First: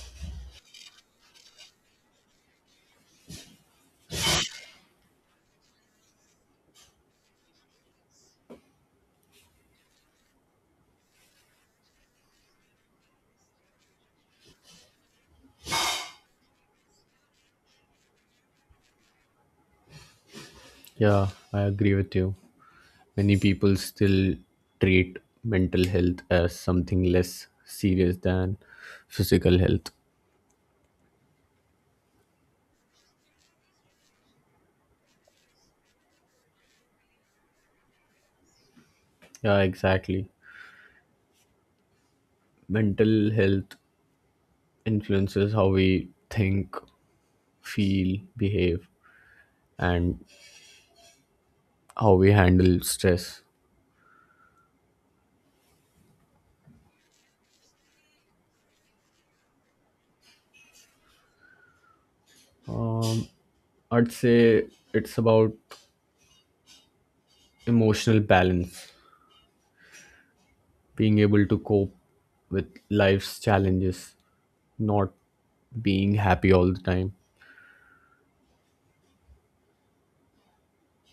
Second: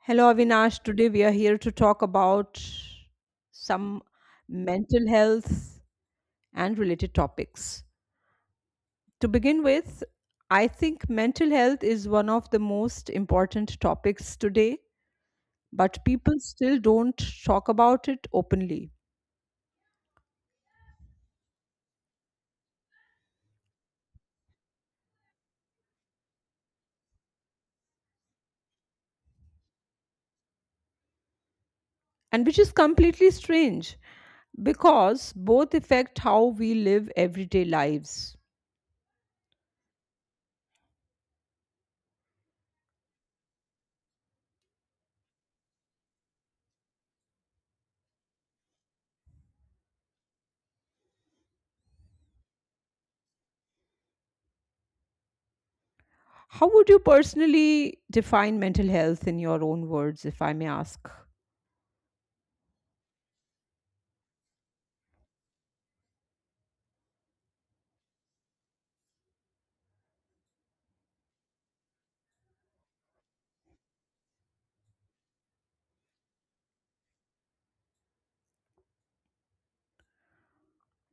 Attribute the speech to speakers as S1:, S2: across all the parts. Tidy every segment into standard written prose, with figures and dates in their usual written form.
S1: Hello, Avinash. Today we are here to talk about some mental health and related topics. To begin with, I think mental health is one of the most important topics today, but people still don't talk about it openly,
S2: Yeah, I agree with you. Many people still treat mental health as something less serious than physical health.
S1: and which is completely strange because both affect how we live everyday lives.
S2: Yeah, exactly. Mental health influences how we think, feel, behave, and how we handle stress.
S1: How would you personally define mental health in your own words, if I may ask?
S2: Um, I'd say it's about emotional balance, being able to cope with life's challenges, not being happy all the time.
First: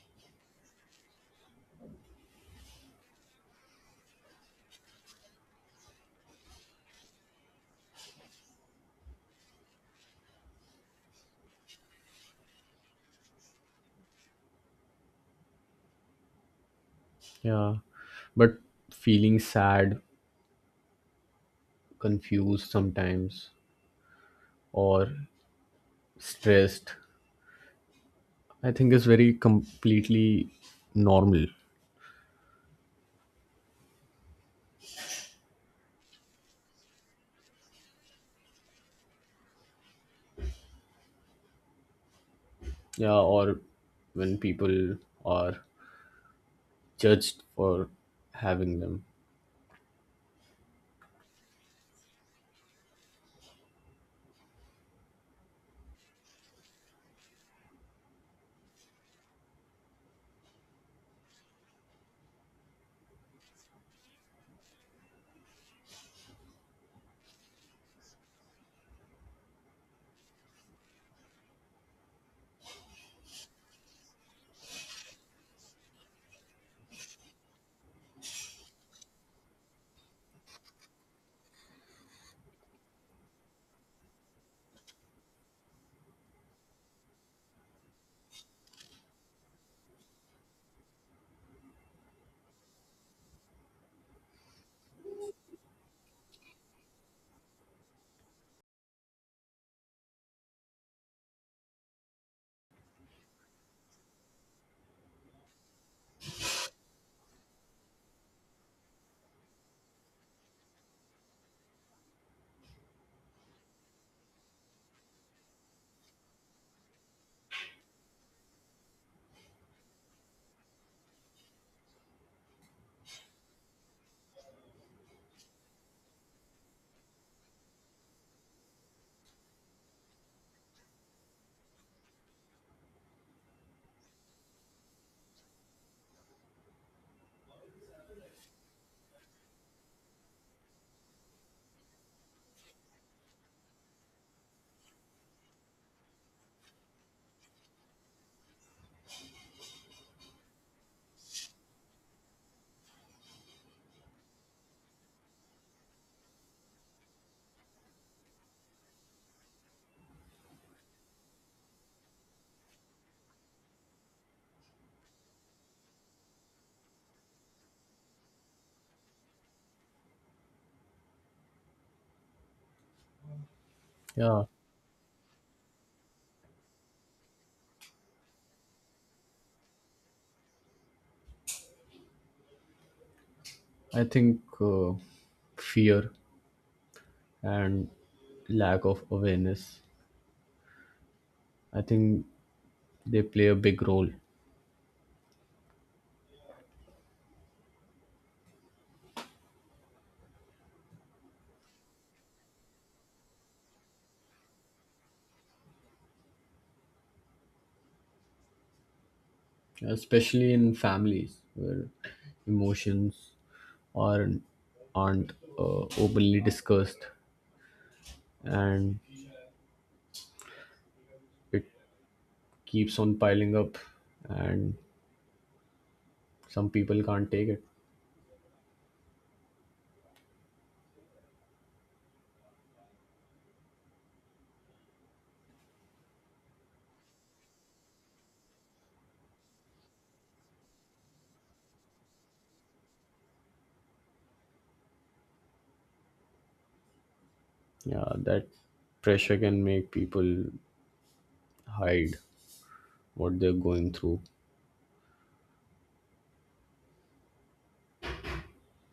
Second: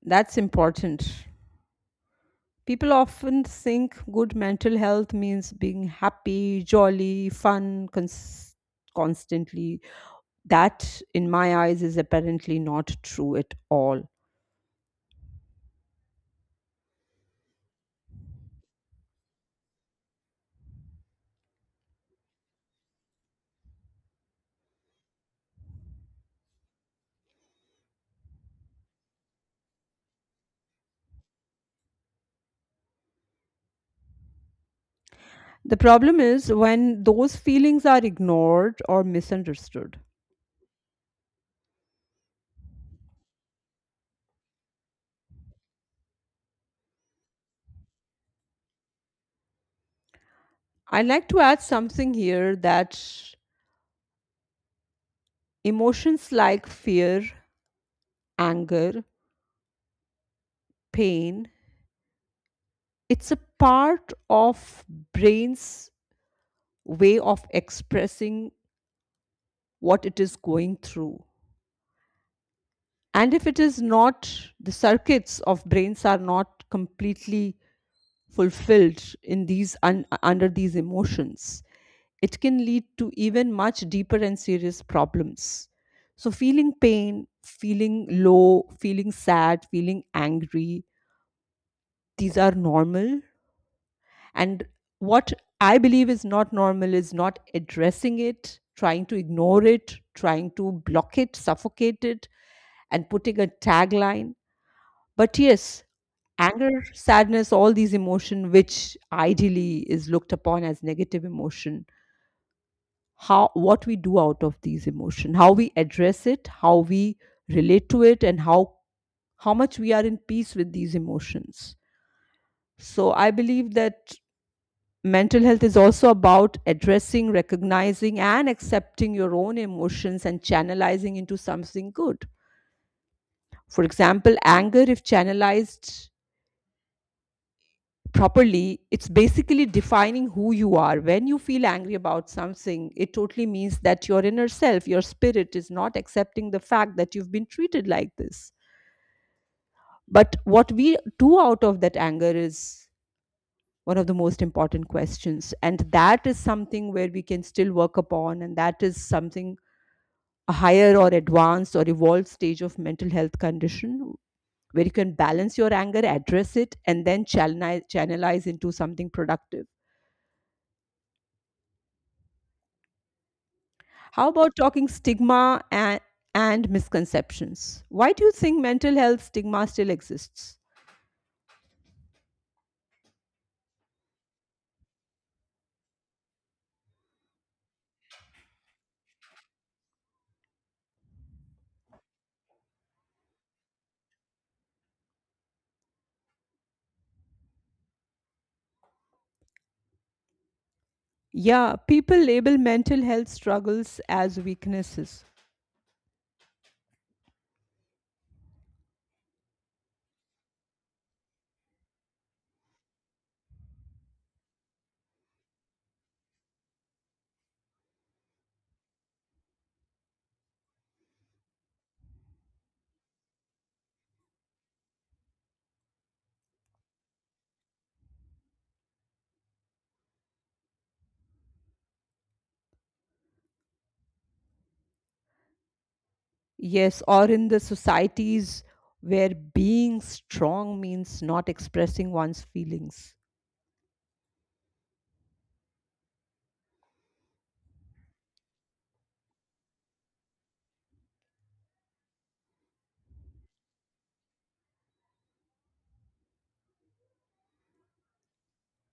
S1: That's important. People often think good mental health means being happy, jolly, fun, constantly. That, in my eyes, is apparently not true at all.
S2: Yeah, but feeling sad, confused sometimes, or stressed, I think is very completely normal.
S1: The problem is when those feelings are ignored or misunderstood.
S2: Yeah, or when people are judged for having them.
S1: I'd like to add something here that emotions like fear, anger, pain, it's a part of brain's way of expressing what it is going through and if it is not the circuits of brains are not completely fulfilled in under these emotions it can lead to even much deeper and serious problems so feeling pain feeling low feeling sad feeling angry these are normal and what I believe is not normal is not addressing it trying to ignore it trying to block it suffocate it and putting a tagline. But yes, anger, sadness, all these emotion which ideally is looked upon as negative emotion, how what we do out of these emotion, how we address it, how we relate to it and how much we are in peace with these emotions. So I believe that mental health is also about addressing, recognizing and accepting your own emotions and channelizing into something good. For example, anger, if channelized properly, it's basically defining who you are. When you feel angry about something, it totally means that your inner self, your spirit, is not accepting the fact that you've been treated like this. But what we do out of that anger is one of the most important questions. And that is something where we can still work upon. And that is something a higher or advanced or evolved stage of mental health condition where you can balance your anger, address it, and then channelize into something productive. How
S2: Yeah,
S1: about talking stigma and misconceptions? Why do you think mental health stigma still exists?
S2: I think fear and lack of awareness, I think they play a big role,
S1: Yeah, people label mental health struggles as weaknesses.
S2: especially in families where emotions aren't aren't openly discussed, and it keeps on piling up, and some people can't take it.
S1: Yes, or in the societies where being strong means not expressing one's feelings.
S2: Yeah, that pressure can make people hide what they're going through.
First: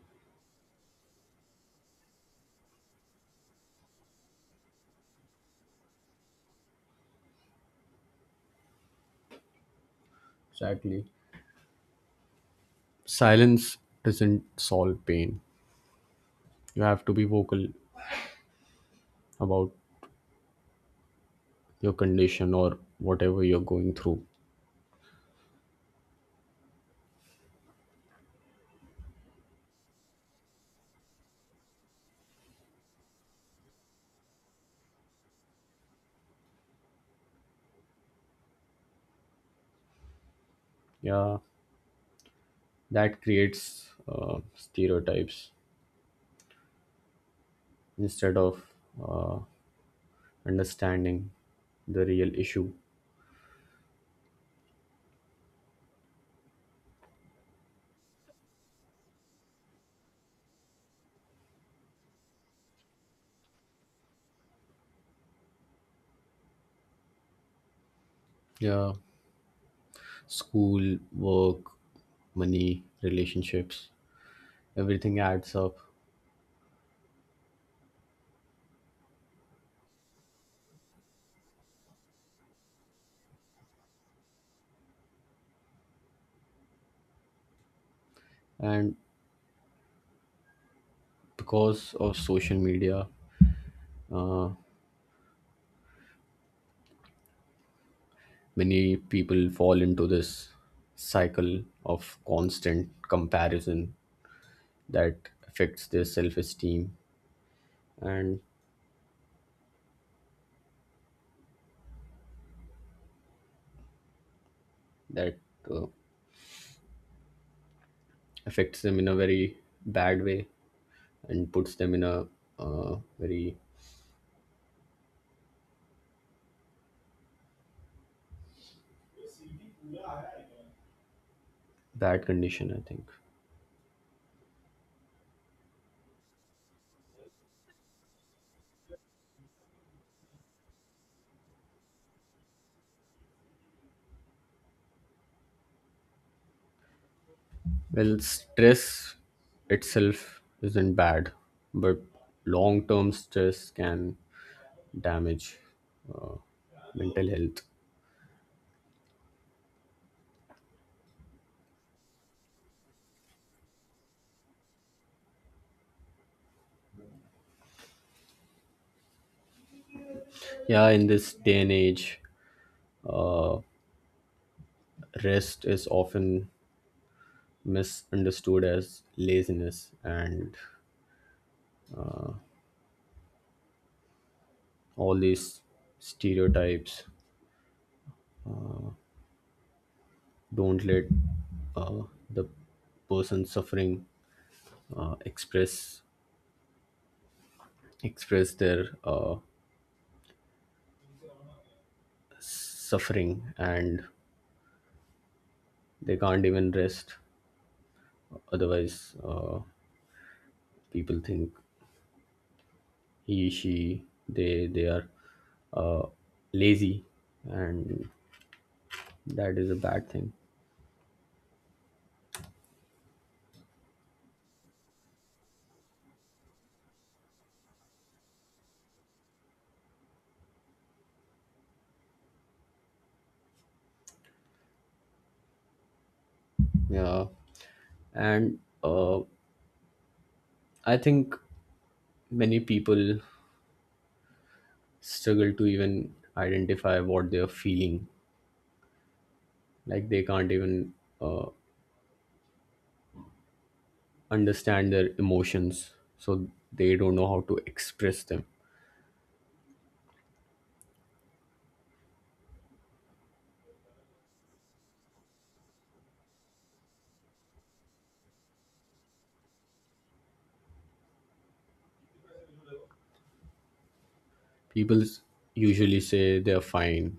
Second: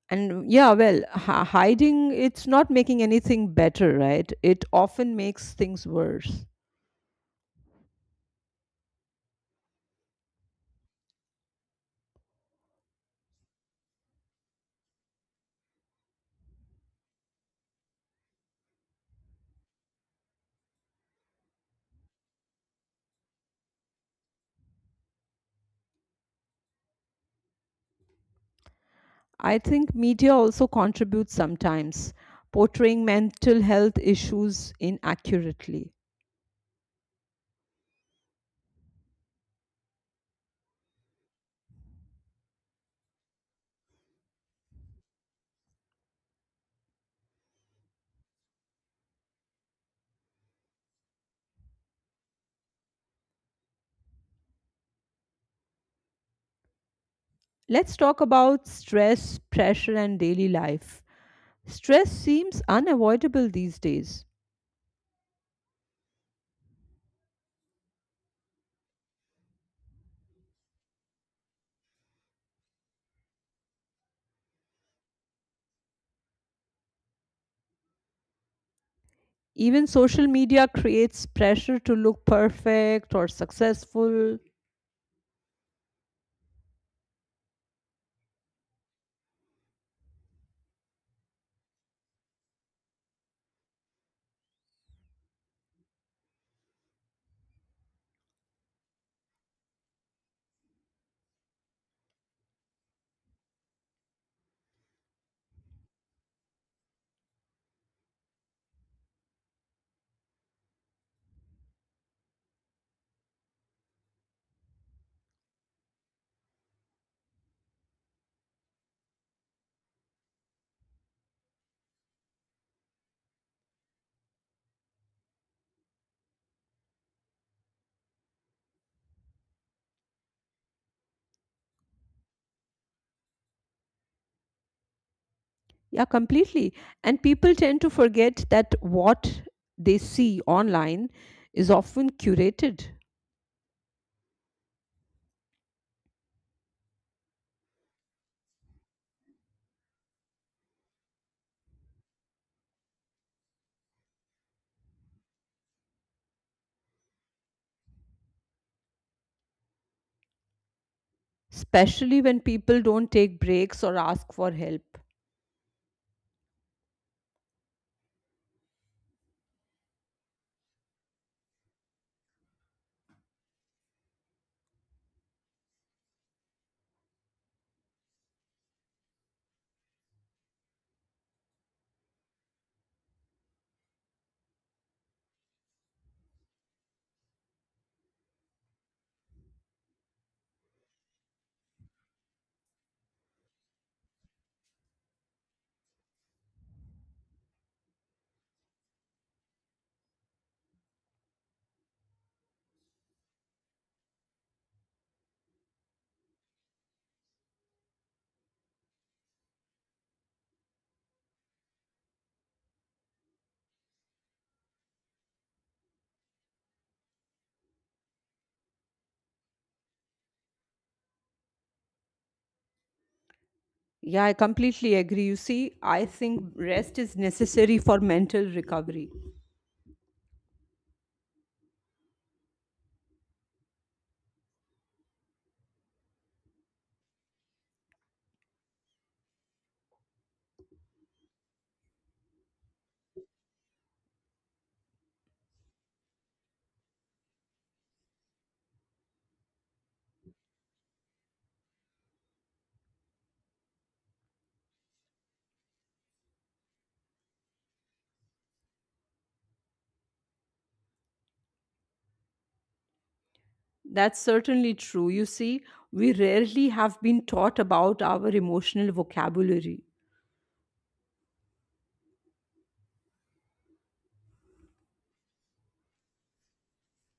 S1: And yeah, well, hiding, it's not making anything better, right? It often makes things worse.
S2: Exactly. Silence doesn't solve pain. You have to be vocal about your condition or whatever you're going through.
S1: I think media also contributes sometimes, portraying mental health issues inaccurately.
S2: Yeah, that creates stereotypes instead of uh, understanding the real issue.
S1: Let's talk about stress, pressure, and daily life. Stress seems unavoidable these days.
S2: Yeah. School, work, money, relationships, everything adds up.
S1: Even social media creates pressure to look perfect or successful.
S2: And because of social media, uh, many people fall into this cycle of constant comparison that affects their self esteem, and that uh, affects them in a very bad way and puts them in a very bad condition, I think.
S1: Yeah, completely. And people tend to forget that what they see online is often curated,
S2: Well, stress itself isn't bad, but long term stress can damage uh, mental health.
S1: especially when people don't take breaks or ask for help.
S2: Yeah, in this day and age, uh, rest is often misunderstood as laziness, and all these stereotypes don't let uh, the person suffering uh, express express their suffering, and they can't even rest. Otherwise, people think he, she, they are uh, lazy, and that is a bad thing.
S1: Yeah, I completely agree. You see, I think rest is necessary for mental recovery.
S2: Yeah, and I think many people struggle to even identify what they are feeling. Like they can't even uh, understand their emotions, so they don't know how to express them.
S1: That's certainly true. You see, we rarely have been taught about our emotional vocabulary.
S2: People s- Usually say they are fine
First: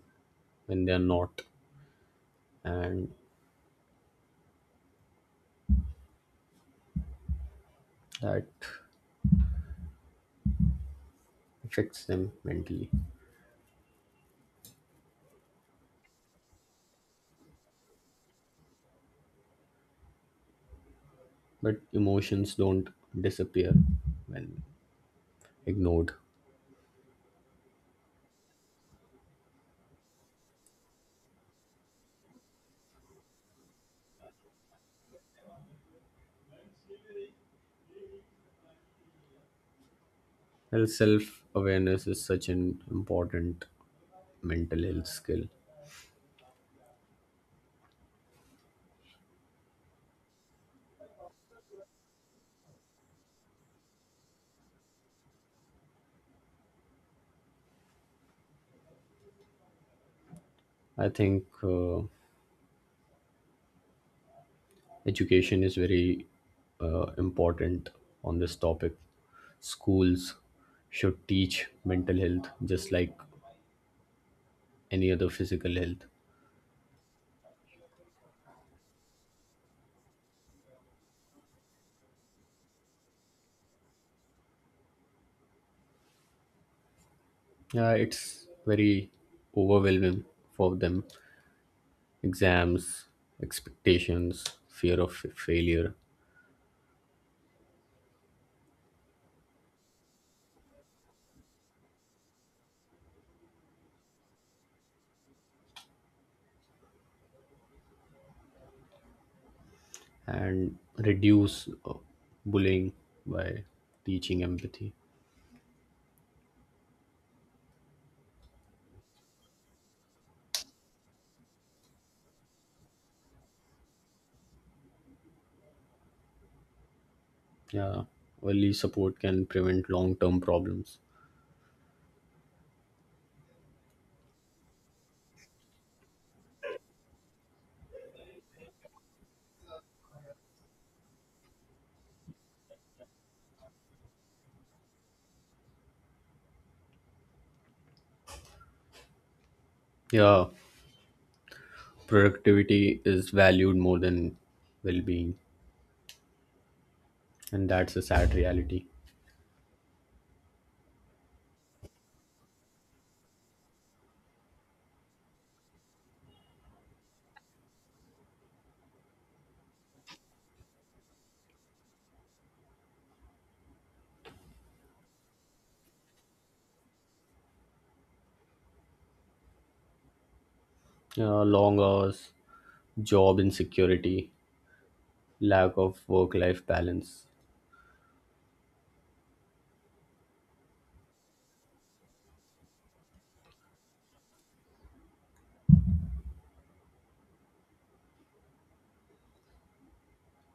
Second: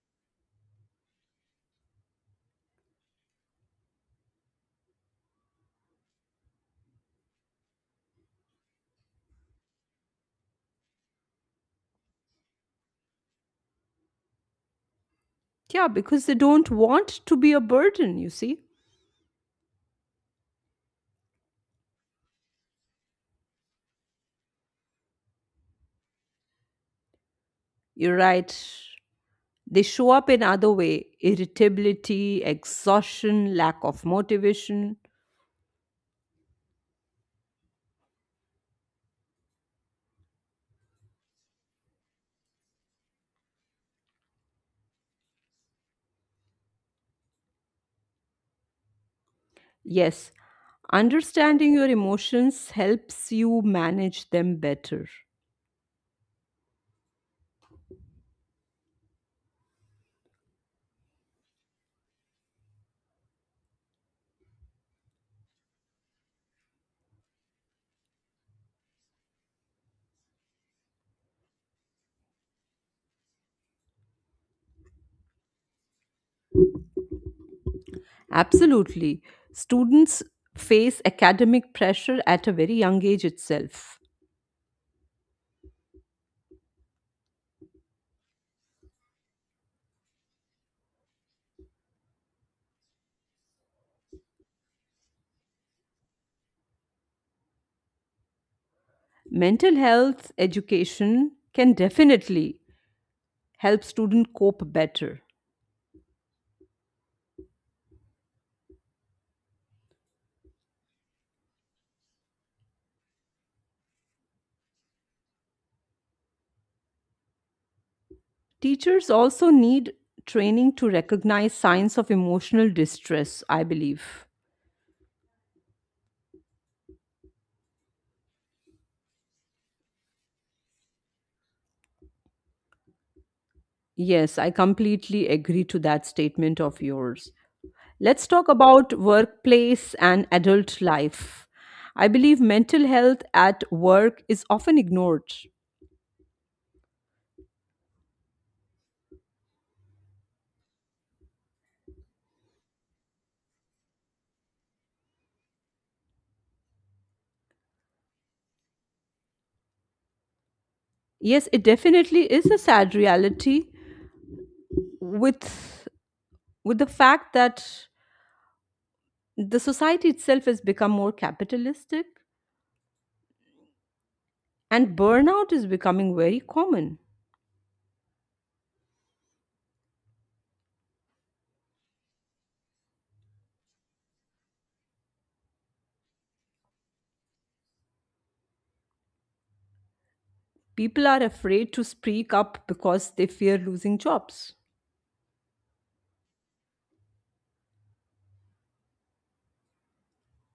S2: when they are not, and that affects them mentally.
S1: Yeah, because they don't want to be a burden, you see.
S2: But emotions don't disappear when ignored.
S1: You're right. They show up in other way irritability, exhaustion, lack of motivation.
S2: Well, self awareness is such an important mental health skill.
S1: Yes, understanding your emotions helps you manage them better.
S2: I think education is very important on this topic. Schools should teach mental health just like any other physical health.
S1: Absolutely. Students face academic pressure at a very young age itself.
S2: Yeah, it's very overwhelming for them. Exams, expectations, fear of failure,
S1: Mental health education can definitely help students cope better.
S2: and reduce bullying by teaching empathy.
S1: Teachers also need training to recognize signs of emotional distress, I believe.
S2: Yeah, early support can prevent long term problems.
S1: Yes, I completely agree to that statement of yours. Let's talk about workplace and adult life. I believe mental health at work is often ignored.
S2: Yeah, productivity is valued more than well being, and that's a sad reality.
S1: Yes, it definitely is a sad reality with with the fact that the society itself has become more capitalistic and burnout is becoming very common.
S2: Yeah, long hours, job insecurity, lack of work life balance.
S1: People are afraid to speak up because they fear losing jobs.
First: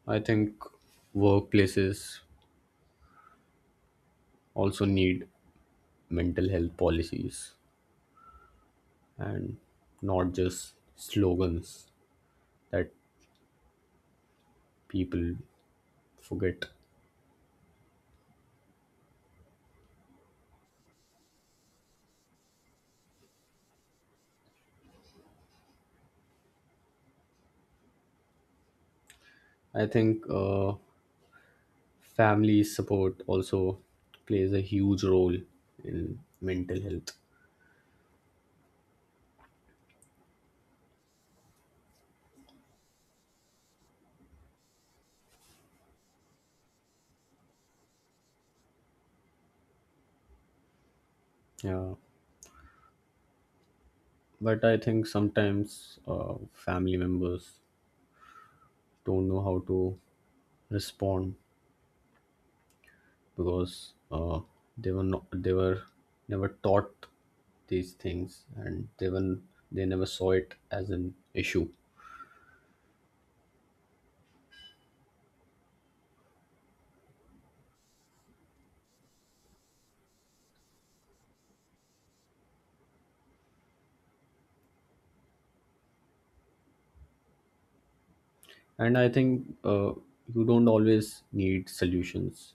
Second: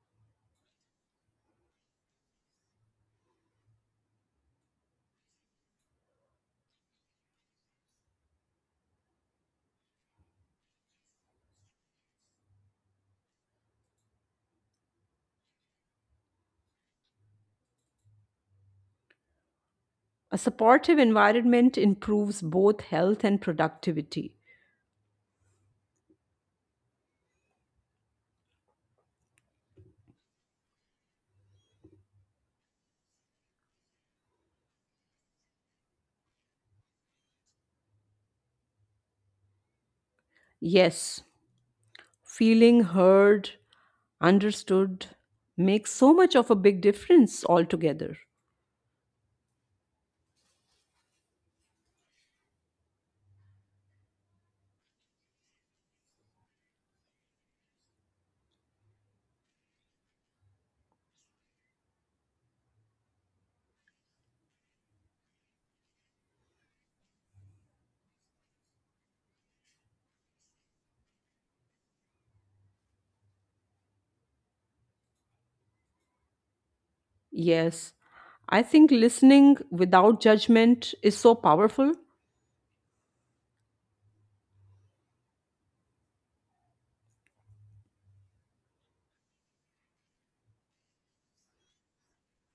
S2: I think workplaces also need mental health policies and not just slogans that people forget.
S1: A supportive environment improves both health and productivity.
S2: I think family support also plays a huge role in mental health.
S1: Yes, feeling heard, understood makes so much of a big difference altogether.
S2: Yeah, but I think sometimes family members don't know how to respond because they were never taught these things, and they never saw it as an issue.
S1: Yes. I think listening without judgment is so powerful.
S2: And I think you don't always need solutions.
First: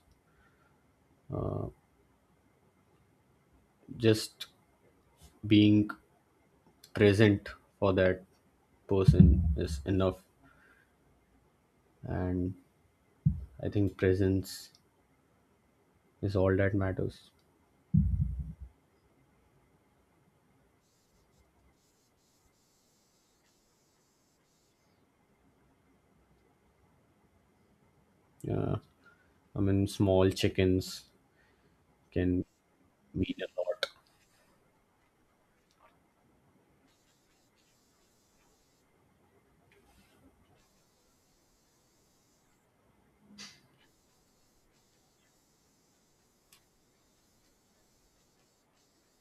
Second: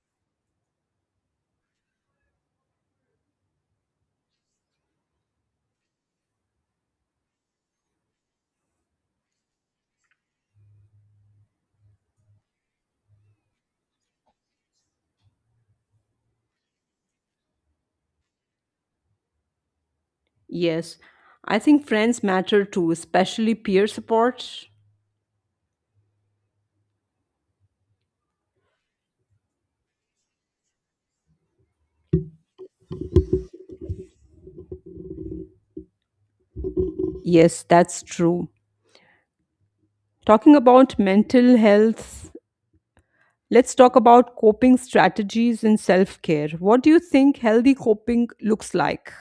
S2: Just being present for that person is enough, and I think presence is all that matters.
S1: Yes. I think friends matter too, especially peer support.
S2: Yeah, I mean small chickens can mean a lot.
S1: Yes, that's true. Talking about mental health, let's talk about coping strategies and self care. What do you think healthy coping looks like?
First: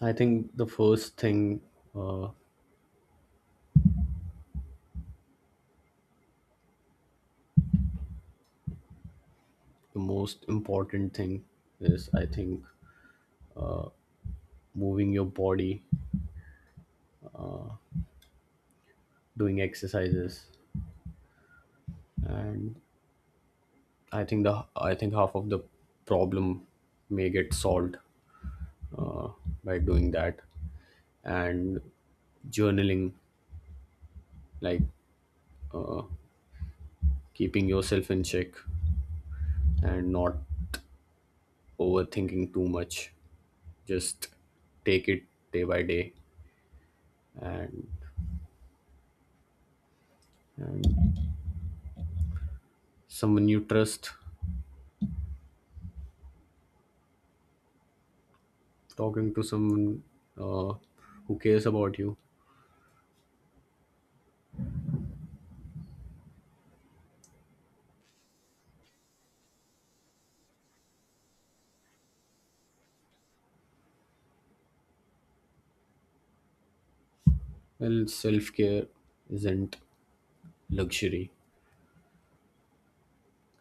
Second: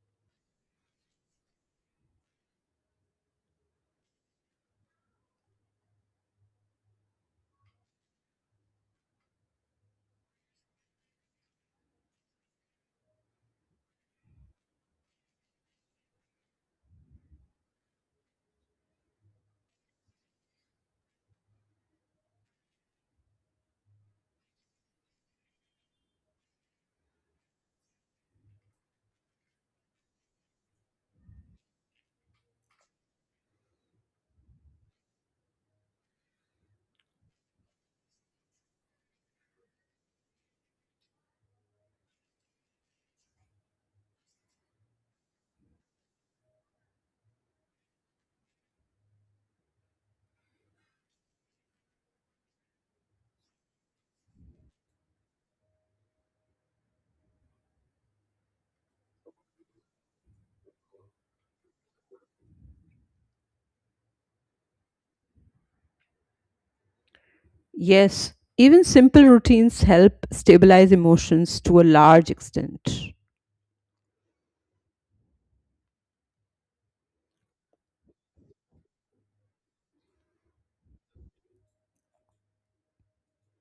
S2: I think the first thing, uh, the most important thing is, I think, moving your body, doing exercises. And I think half of the problem may get solved uh, by doing that, and journaling, like keeping yourself in check and not overthinking too much. Just take it day by day, and, and someone you trust, talking to someone uh, who cares about you.
S1: Yes, even simple routines help stabilize emotions to a large extent.
S2: Well, self-care isn't luxury,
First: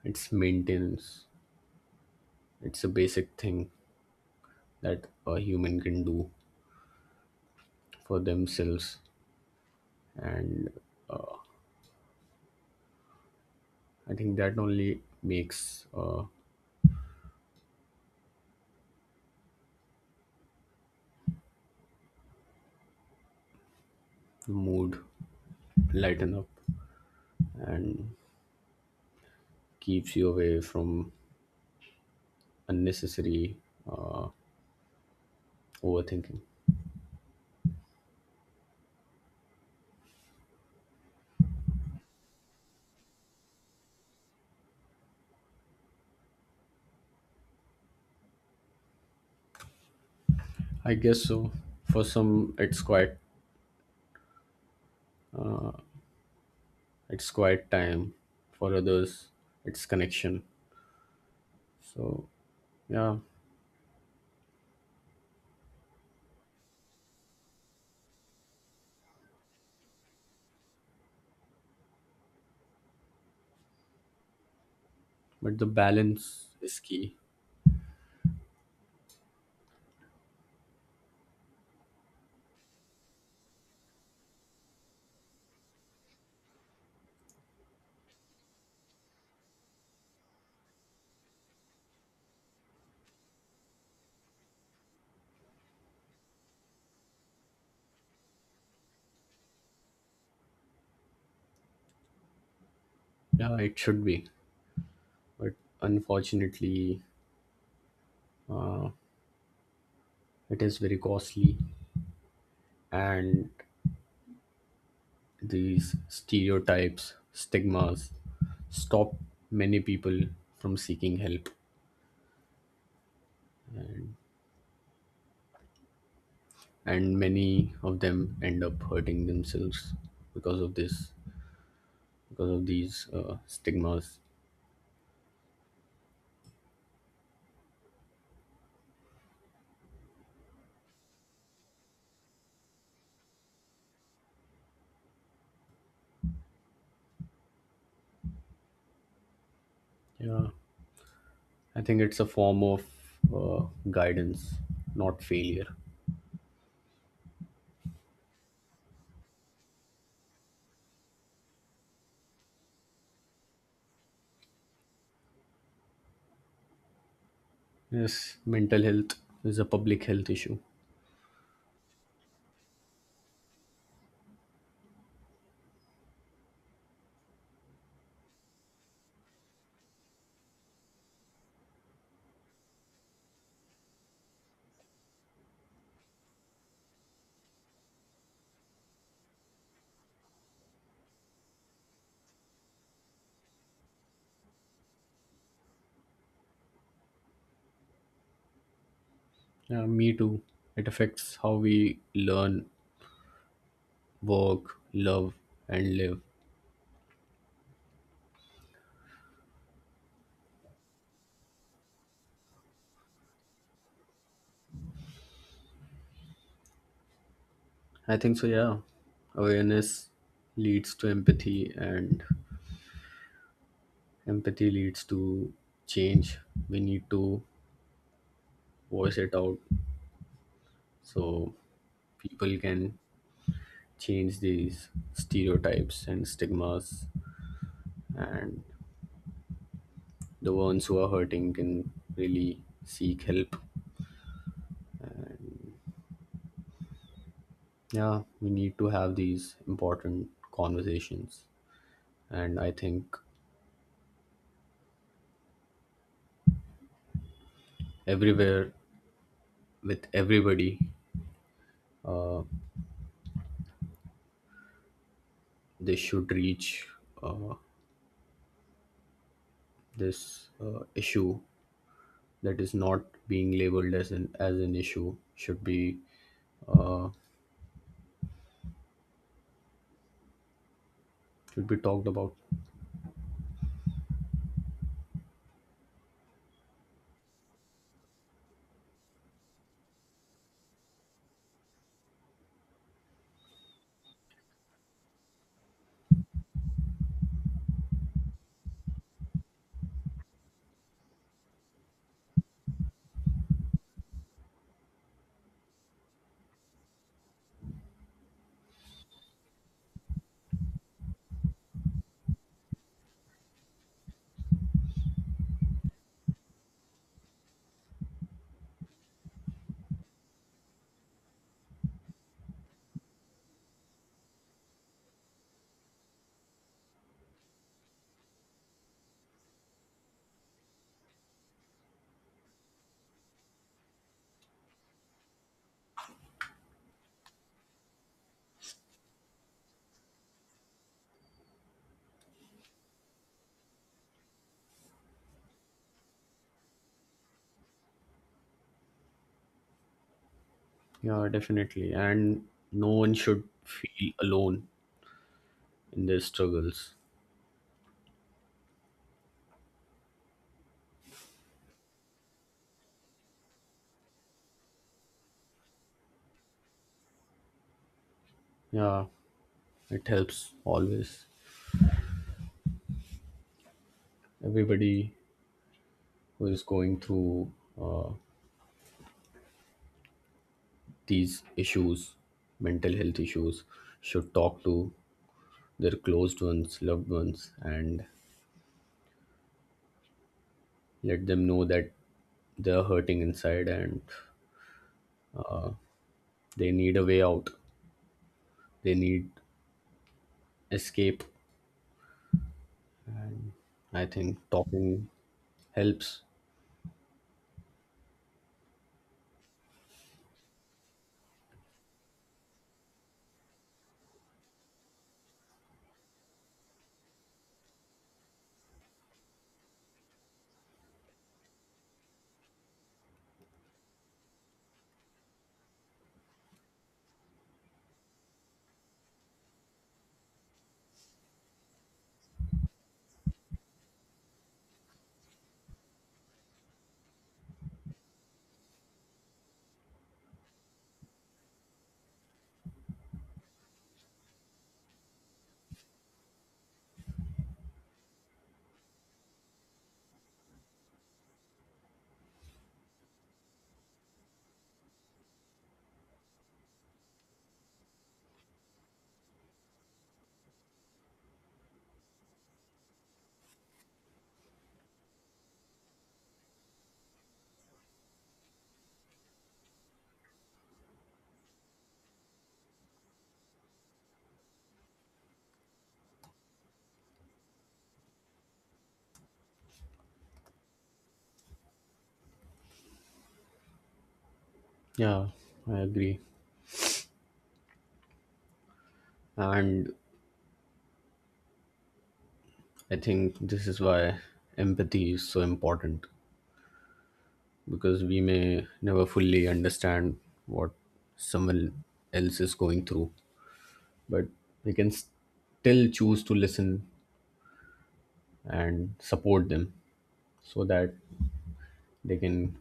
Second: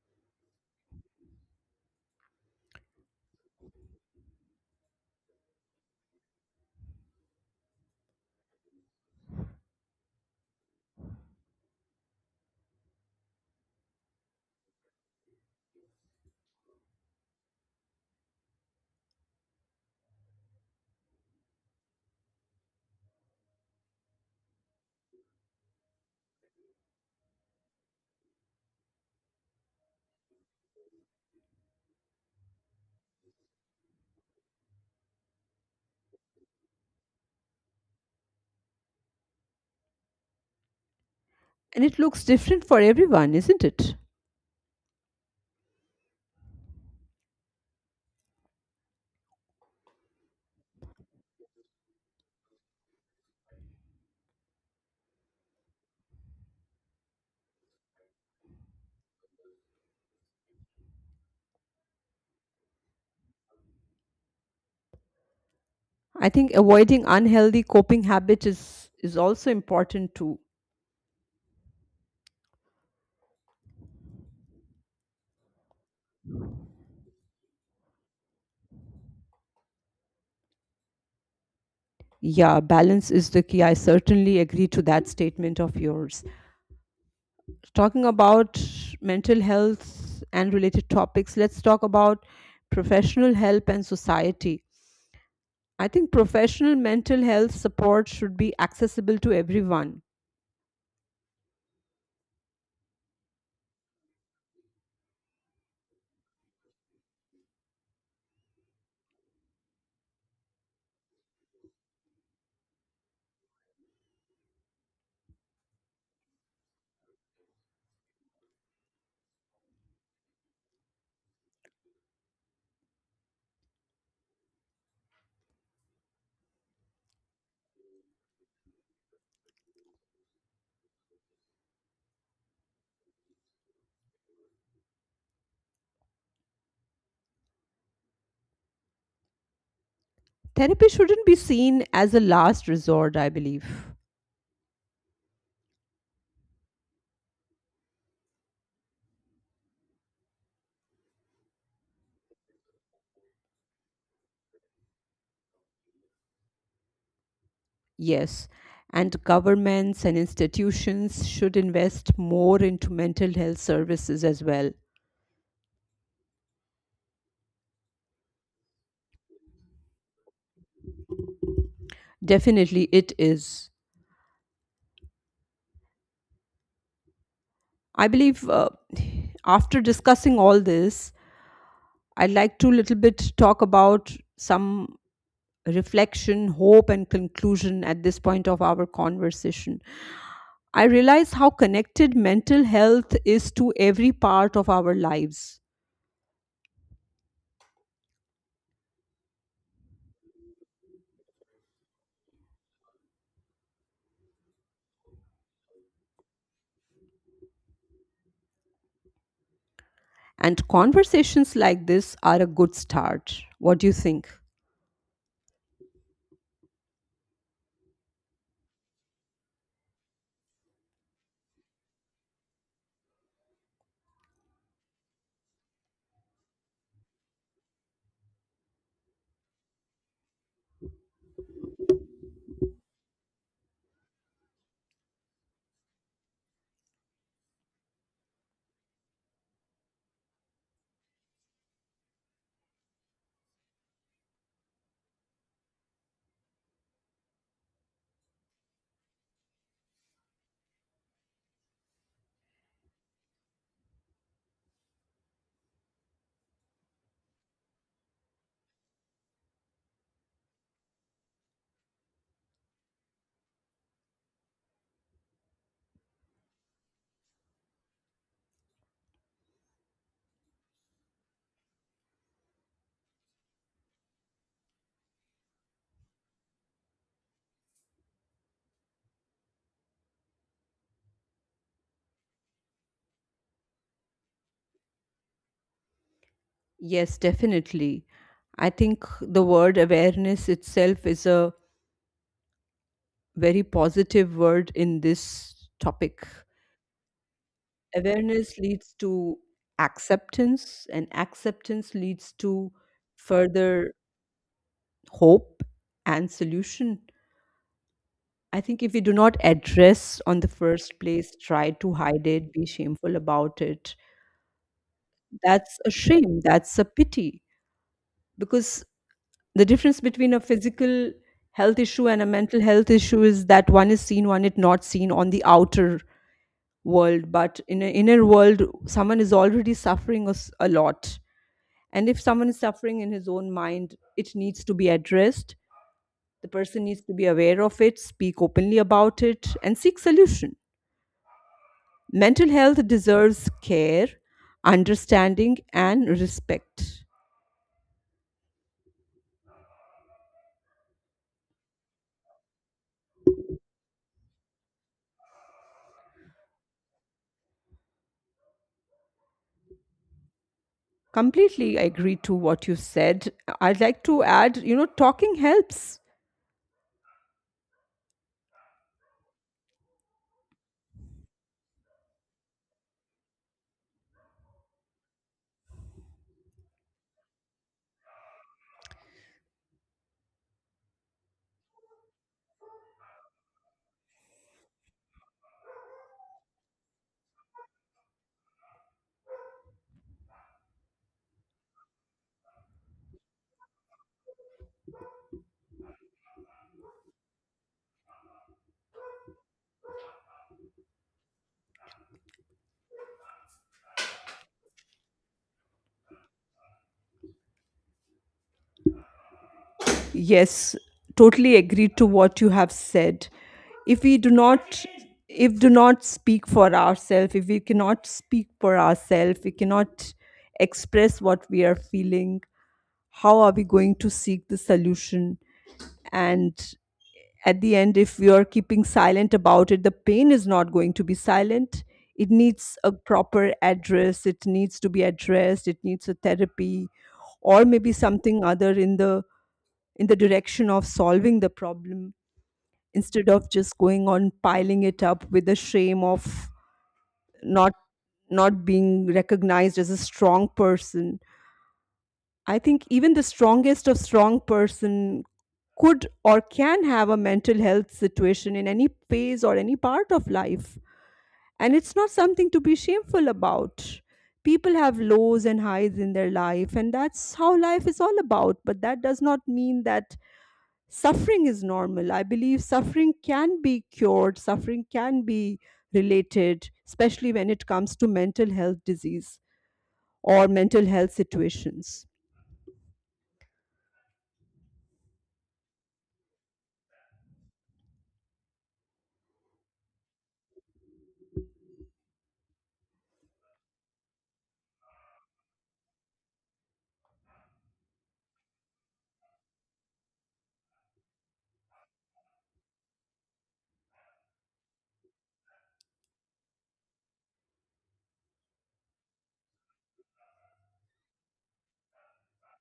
S2: it's maintenance. It's a basic thing that a human can do for themselves, and I think that only makes uh, the mood lighten up and keeps you away from unnecessary uh, overthinking.
S1: And it looks different for everyone, isn't it?
S2: I guess so. For some it's quite time, for others it's connection, so yeah.
S1: I think avoiding unhealthy coping habits is also important too.
S2: But the balance is key.
S1: Yeah, balance is the key. I certainly agree to that statement of yours. Talking about mental health and related topics, let's talk about professional help and society. I think professional mental health support should be accessible to everyone.
S2: Yeah, it should be, but unfortunately it is very costly, and these stereotypes stigmas stop many people from seeking help, and many of them end up hurting themselves because of this, because of these stigmas.
S1: Therapy shouldn't be seen as a last resort, I believe.
S2: Yeah, I think it's a form of guidance, not failure.
S1: Yes, and governments and institutions should invest more into mental health services as well.
S2: Yes, mental health is a public health issue.
S1: Definitely, it is. I believe after discussing all this, I'd like to little bit talk about some reflection, hope, and conclusion at this point of our conversation. I realize how connected mental health is to every part of our lives,
S2: Yeah, me too. It affects how we learn, work, love, and live.
S1: and conversations like this are a good start. What do you think?
S2: I think so, yeah. Awareness leads to empathy, and empathy leads to change. We need to voice it out so people can change these stereotypes and stigmas, and the ones who are hurting can really seek help. Yeah, we need to have these important conversations, and I think everywhere, with everybody, they should reach uh, this issue. That is not being labeled as an issue should be, should be talked about.
S1: Yes, definitely. I think the word awareness itself is a very positive word in this topic. Awareness leads to acceptance, and acceptance leads to further hope and solution. I think if we do not address on the first place, try to hide it, be shameful about it, that's a shame, that's a pity. Because the difference between a physical health issue and a mental health issue is that one is not seen on the outer world but in an inner world someone is already suffering a lot and if someone is suffering in his own mind it needs to be addressed the person needs to be aware of it speak openly about it and seek solution mental health deserves care understanding and respect.
S2: Yeah, definitely. And no one should feel alone in their struggles.
S1: Completely agree to what you said. I'd like to add, talking helps.
S2: Yeah, it helps always. Everybody who is going through uh, these issues, mental health issues, should talk to their closed ones, loved ones, and let them know that they're hurting inside and they need a way out. They need escape. I think talking helps.
S1: Yes, totally agree to what you have said. If we do not if do not speak for ourselves, if we cannot speak for ourselves, we cannot express what we are feeling, how are we going to seek the solution? And at the end, if you're keeping silent about it, the pain is not going to be silent. It needs a proper address, it needs to be addressed, it needs a therapy, or maybe something other in the direction of solving the problem instead of just going on piling it up with the shame of not not being recognized as a strong person. I think even the strongest of strong person could or can have a mental health situation in any phase or any part of life. And it's not something to be shameful about. People have lows and highs in their life, and that's how life is all about. But that does not mean that suffering is normal. I believe suffering can be cured, suffering can be related, especially when it comes to mental health disease or mental health situations.
S2: Yeah, I agree. And I think this is why empathy is so important, because we may never fully understand what someone else is going through, but we can still choose to listen and support them so that they can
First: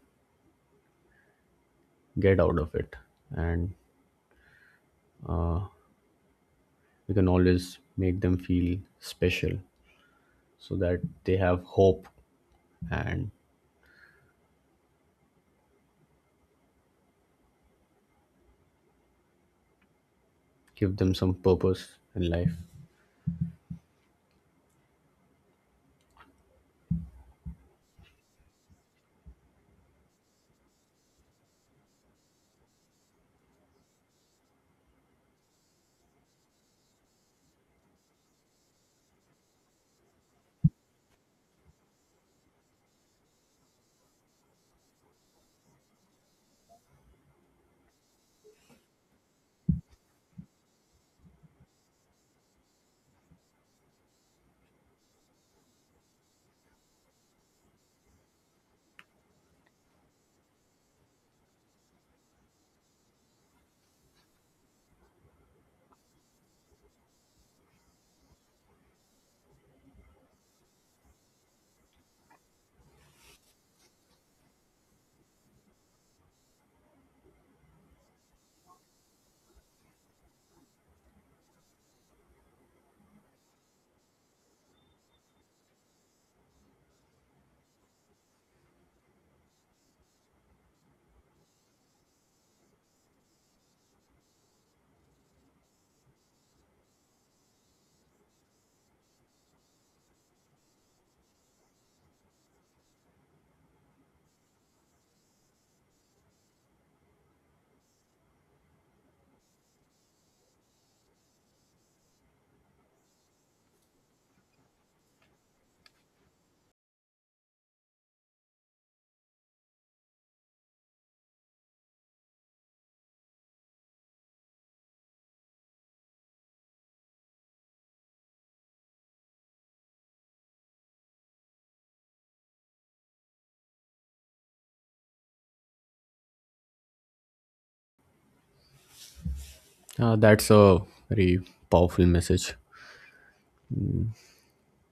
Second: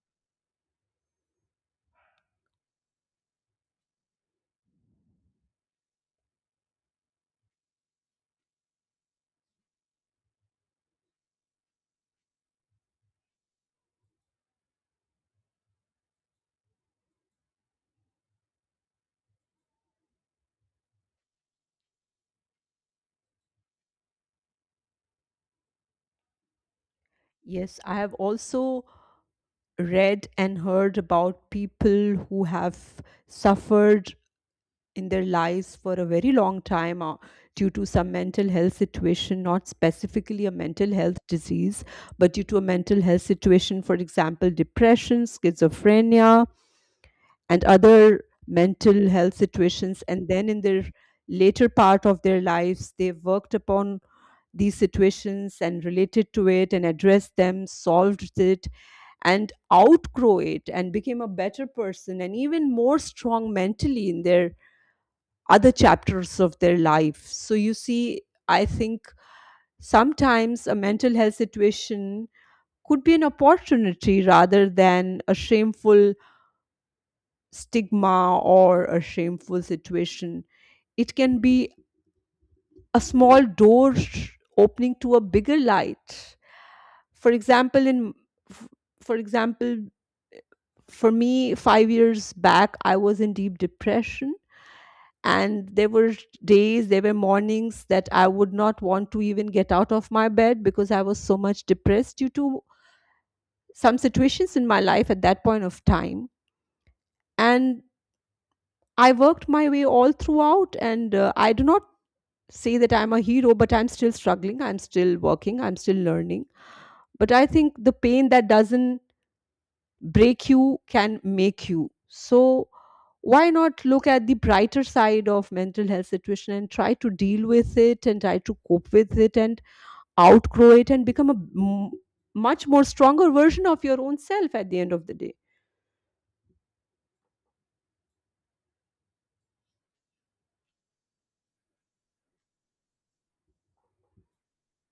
S2: get out of it. And we can always make them feel special so that they have hope, and give them some purpose in life.
S1: Yes, I have also read and heard about people who have suffered in their lives for a very long time due to some mental health situation, not specifically a mental health disease, but due to a mental health situation, for example, depression, schizophrenia, and other mental health situations and then in their later part of their lives they worked upon these situations and related to it and addressed them solved it and outgrow it and became a better person and even more strong mentally in their other chapters of their life so you see I think sometimes a mental health situation could be an opportunity rather than a shameful stigma or a shameful situation. It can be a small opening to a bigger light. For example, f- for example, for me, 5 years back, I was in deep depression, and there were days, there were mornings that I would not want to even get out of my bed because I was so much depressed due to some situations in my life at that point of time. And I worked my way all throughout, and I do not say that I'm a hero, but I'm still struggling, I'm still working, I'm still learning. But I think the pain that doesn't break you can make you. So why not look at the brighter side of mental health situation and try to deal with it and try to cope with it and outgrow it and become a much more stronger version of your own self at the end of the day.
S2: That's a very powerful message.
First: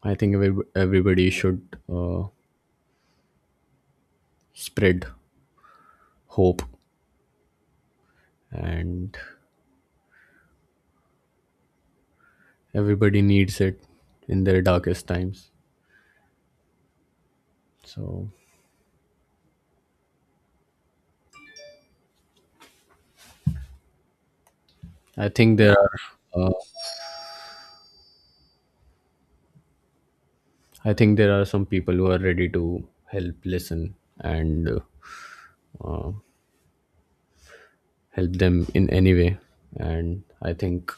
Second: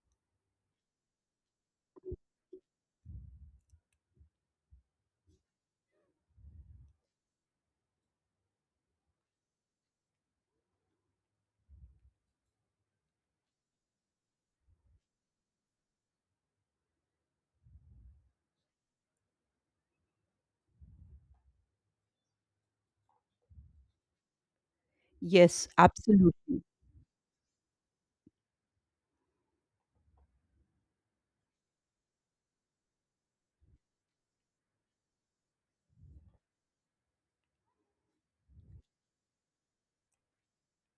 S2: I think everybody should spread hope, and everybody needs it in their darkest times. So I think
S1: Yes,
S2: there are, uh,
S1: absolutely.
S2: I think there are some people who are ready to help, listen, and help them in any way. And I think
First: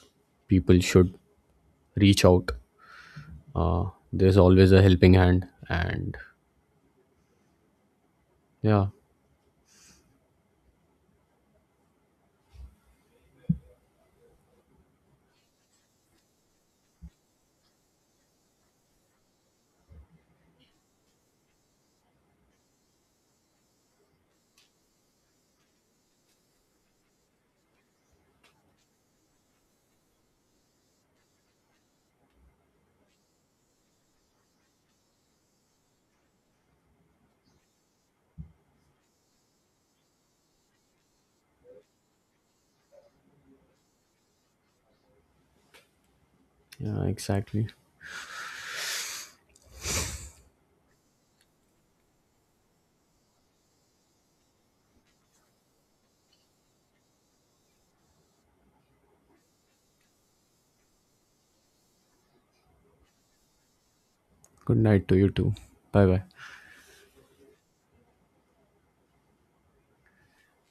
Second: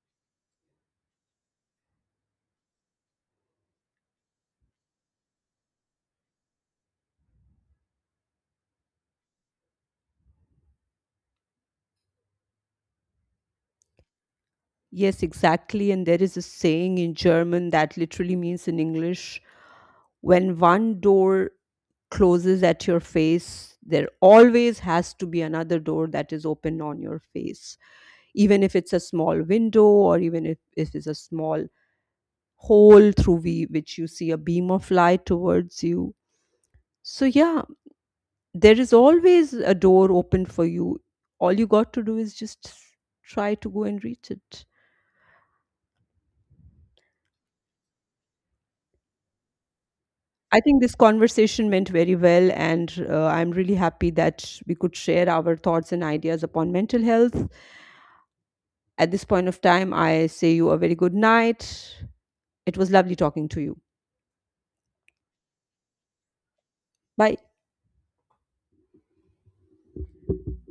S2: people should reach out. Uh, there's always a helping hand, and yeah,
S1: Yes, exactly. And there is a saying in German that literally means in English when one door closes at your face, there always has to be another door that is open on your face, even if it's a small window or even if it's a small hole which you see a beam of light towards you. So, yeah, there is always a door open for you. All you got to do is just try to go and reach it.
S2: yeah, exactly.
S1: I think this conversation went very well, and I'm really happy that we could share our thoughts and ideas upon mental health. At this point of time, I say you a very good night. It was lovely talking to you.
S2: Good night to you too. Bye bye.
S1: Bye.